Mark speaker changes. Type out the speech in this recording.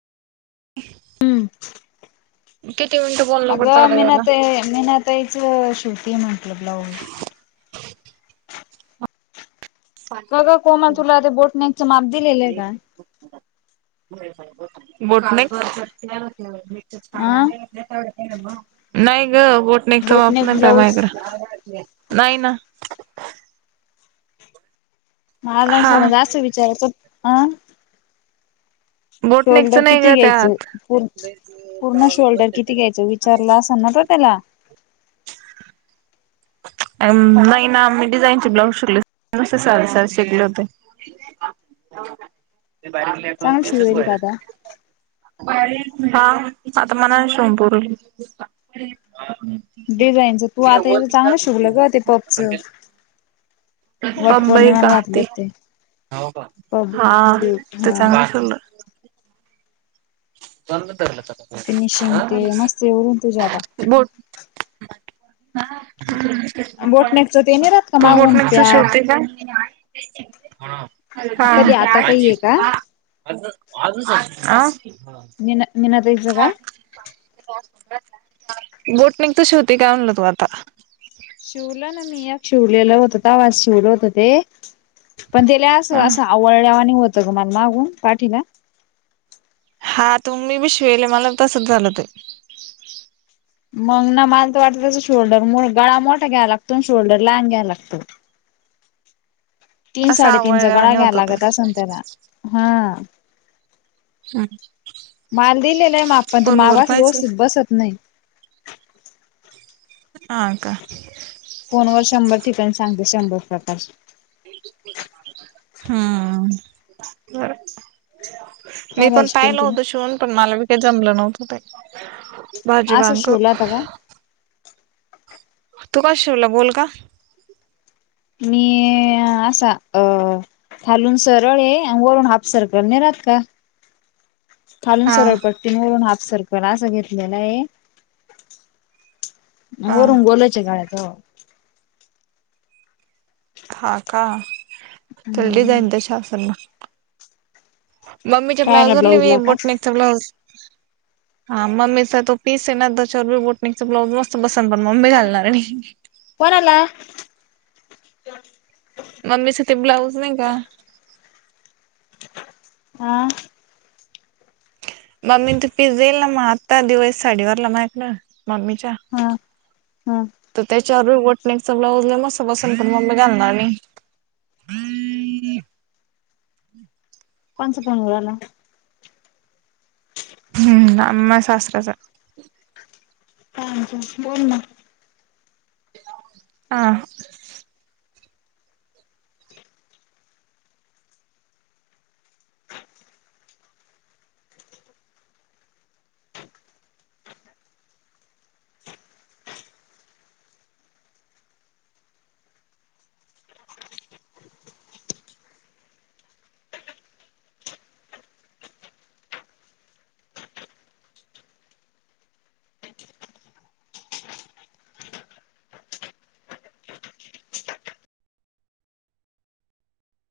Speaker 1: [unintelligible]
Speaker 2: हम्म.
Speaker 1: किती मिनटं बो
Speaker 2: अगं मीना ता मीना ताईचा शिवतीय म्हंटलं ब्लाऊज. का गं कोमल तुला ते बोट नेकच्या माप दिलेलं आहे का?
Speaker 1: बोटनेक
Speaker 2: अं
Speaker 1: नाही गं बोटनेकच्या माप
Speaker 2: बोटनेक
Speaker 1: नानता
Speaker 2: ब्लाऊज
Speaker 1: माझ्याकडं. नाही ना.
Speaker 2: मला
Speaker 1: हा
Speaker 2: समज असं विचारायचं अं
Speaker 1: बोटनेकच
Speaker 2: शोल्डर
Speaker 1: नाही
Speaker 2: किती
Speaker 1: ग
Speaker 2: घ्यायचं
Speaker 1: त्यात
Speaker 2: पूर पूर्ण शोल्डर किती घ्यायचं विचारलं असेल ना तर त्याला.
Speaker 1: आम् नाही ना आम्ही डिझाईन चे ब्लाउज शिकले सादे साडे शिकले होते. ते बारीक पेट्रोल
Speaker 2: चांगलं
Speaker 1: तिचच
Speaker 2: शिवलेली
Speaker 1: बाहेर
Speaker 2: का आता?
Speaker 1: आहे. हा आता म्हणाने शोमपूर.
Speaker 2: डिझाईनचा तू आता याचा चांगलं शिवलं गं ते पपचं. वट
Speaker 1: बंबई
Speaker 2: पौर्णिमाला
Speaker 1: काह ते
Speaker 2: घातलं पप
Speaker 1: हा
Speaker 2: स्लीव
Speaker 1: ते
Speaker 2: हा
Speaker 1: चांग थुल्लं बंद तरलंता. [unintelligible]
Speaker 2: फिनिशिंग ते मस्त उयरून तू जादा.
Speaker 1: बोट
Speaker 2: बोटनेकच ते नाही राहत का
Speaker 1: तू
Speaker 2: मागून
Speaker 1: बोटनेकचा
Speaker 2: पॅक
Speaker 1: शिवते का? हा
Speaker 2: कधी आता काही आहे का
Speaker 1: आं.
Speaker 2: नीना निनाताईच्या का?
Speaker 1: बोटनेकच्या शिवते का म्हणलं तू आता?
Speaker 2: शिवलं ना मी या शिवलेला होतं तव्हा शिवलं होतं ते. पण त्याला असं
Speaker 1: ह
Speaker 2: असं आवळल्या नी होतं गं मग मागून पाठीला.
Speaker 1: हा तु मी बी शिवेले मला तसंच झालं ते.
Speaker 2: मग ना माल तर वाटतं त्या शोल्डर गळा मोठा घ्यावा लागतो आणि शोल्डर लहान घ्यायवा लागतो. तीन
Speaker 1: असं
Speaker 2: साडेतीनचा गळा
Speaker 1: आवळल्यावानी
Speaker 2: घ्या
Speaker 1: होत ते
Speaker 2: लागत असून त्याला हा. माल दिलेला आहे मापा ते
Speaker 1: फोन वर
Speaker 2: मावास
Speaker 1: पाहायचं
Speaker 2: व्यवस्थित बसत नाही.
Speaker 1: आं का?
Speaker 2: फोन वर शंभर ठिकाणी सांगते शंभर प्रकाश.
Speaker 1: हम्म बरं.
Speaker 2: काय
Speaker 1: मी पण
Speaker 2: भाजी
Speaker 1: पाहिलं
Speaker 2: केलती?
Speaker 1: होत शिवून पण मला बी काही जमलं नव्हत ते. भाजी
Speaker 2: असच
Speaker 1: वांग
Speaker 2: शिवला होत का?
Speaker 1: तू कश शिवल गोल का?
Speaker 2: मी [unintelligible] अ असा अ खालून सरळ आहे वरून हाफ सर्कलने राहात का [inaudible] खालून
Speaker 1: हा
Speaker 2: सरळ पट्टी वरून हाफ सर्कल असं घेतलेला आहे.
Speaker 1: हा
Speaker 2: वरून गोलच [unintelligible] गाळ्याच.
Speaker 1: हा का त्याल
Speaker 2: हम्म
Speaker 1: डिझाईन तशी असल मग ममीच्या
Speaker 2: कायला
Speaker 1: ब्लाऊजवर
Speaker 2: ब्लाऊजला का
Speaker 1: बटनेकच ब्लाऊज हा मम्मीचा तो पीस आहे ना त्याच्यावर बी बोटीगच ब्लाउज मस्त बसन पण मम्मी घालणार नाही.
Speaker 2: कोणाला?
Speaker 1: मम्मीसाठी ब्लाऊज नाही का?
Speaker 2: हा..
Speaker 1: मग मी तू पिस येईल ना मग आत्ता दिवाळी वरल साडी वारला मायकलं मम्मीच्या
Speaker 2: हा हा
Speaker 1: तर त्या चारूल बटनेच ब्लाउज मस्त बसल पण मग मम्मी घालणार नाही.
Speaker 2: कोणचा फोन येऊन राहिला?
Speaker 1: हम्म आ मा सासऱ्याचा.
Speaker 2: काय म्हणते बोलना.
Speaker 1: हा..